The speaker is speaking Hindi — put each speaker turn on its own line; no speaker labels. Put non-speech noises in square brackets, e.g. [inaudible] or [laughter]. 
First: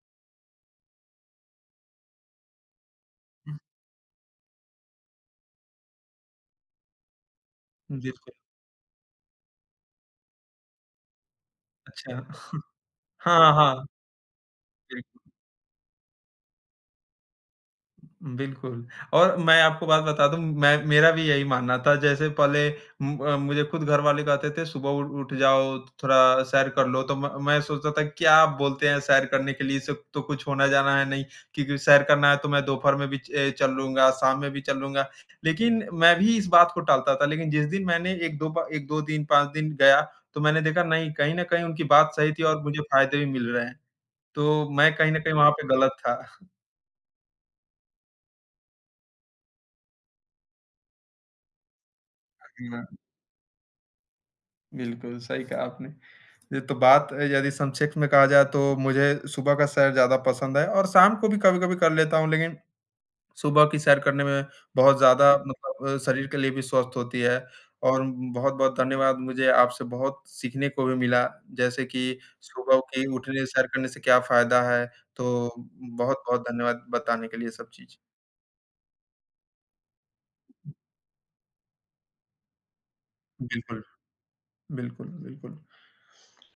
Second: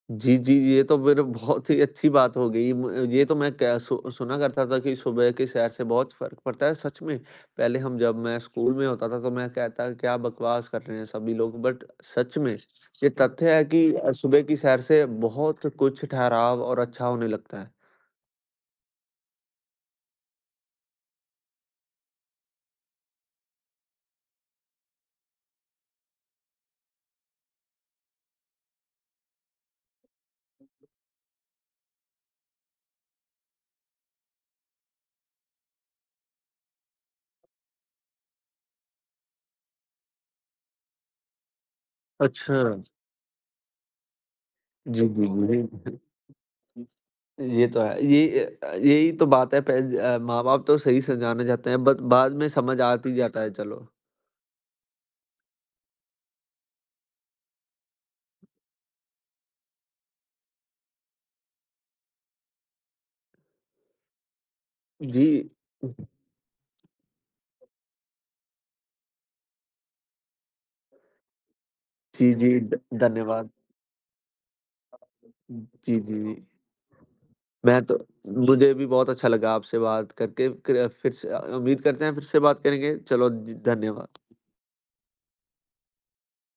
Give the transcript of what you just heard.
जी, जी। ये तो फ़िर बहुत ही अच्छी बात हो गई। मु ये तो मैं के सु सुना करता था कि सुबह के सैर से बहुत फ़र्क पड़ता है सच में, पहले हम
जी,
जब
फिर
मैं स्कूल में होता था तो मैं कहता क्या बकवास कर रहे हैं सभी लोग, बट
अच्छा।
सच में, ये
हाँ,
तथ्य है
हाँ।
कि अ, सुबह की सैर
जी।
से
हुँ, हुँ।
बहुत कुछ ठहराव और अच्छा होने लगता है।
बिल्कुल। और मैं आपको बात बता दूँ, मैं मेरा भी यही मानना था जैसे पहले म अ, मुझे खुद घरवाले कहते थे सुबह उ उठ जाओ, थो थोड़ा सैर कर लो तो म मैं ये सोचता था क्या बोलते हैं सैर करने के लिए, इससे तो कुछ होना जाना है नहीं। क्योंकि सैर करना है, तो मैं दोपहर में भी ए चल लूँगा, शाम में भी चल लूँगा, लेकिन मैं भी इस बात को टालता था लेकिन जिस दिन मैंने 1-2 बा 1-2 दिन, 5 दिन गया तो मैंने देखा नहीं, कहीं न कहीं उनकी बात सही थी और
अच्छा।
मुझे फायदे भी मिल रहे हैं। तो मैं
जी,
कहीं न
जी,
कहीं वहाँ पे गलत था।
जी। ये तो है, ये अ अ, ये ही तो बात है पे अ, माँ-बाप तो सही समझाना चाहते हैं, बट बाद में
[unintelligible]
समझ
हाँ।
आती जाता है चलो।
बिल्कुल सही कहा आपने। ये तो बात यदि संक्षेप में कहा जाए तो मुझे सुबह का सैर ज़्यादा पसंद है और शाम को भी कभी-कभी कर लेता हूँ, लेकिन सुबह की सैर करने में बहुत
जी।
ज़्यादा मतलब शरीर के लिए भी स्वस्थ होती है। और बहुत-बहुत धन्यवाद मुझे आपसे बहुत सीखने को भी मिला, जैसे कि
जी, जी ध
सुबह के उठने,
धन्यवाद।
सैर करने से क्या फायदा है, तो
जी, जी।
बहुत-बहुत धन्यवाद बताने के लिए ये सब
मैं
चीज़।
तो मुझे भी बहुत अच्छा लगा आपसे बात करके क फिर से अ, उम्मीद करते हैं फिर से बात करेंगे। चलो जी,
बिल्कुल।
धन्यवाद।
बिल्कुल, बिल्कुल।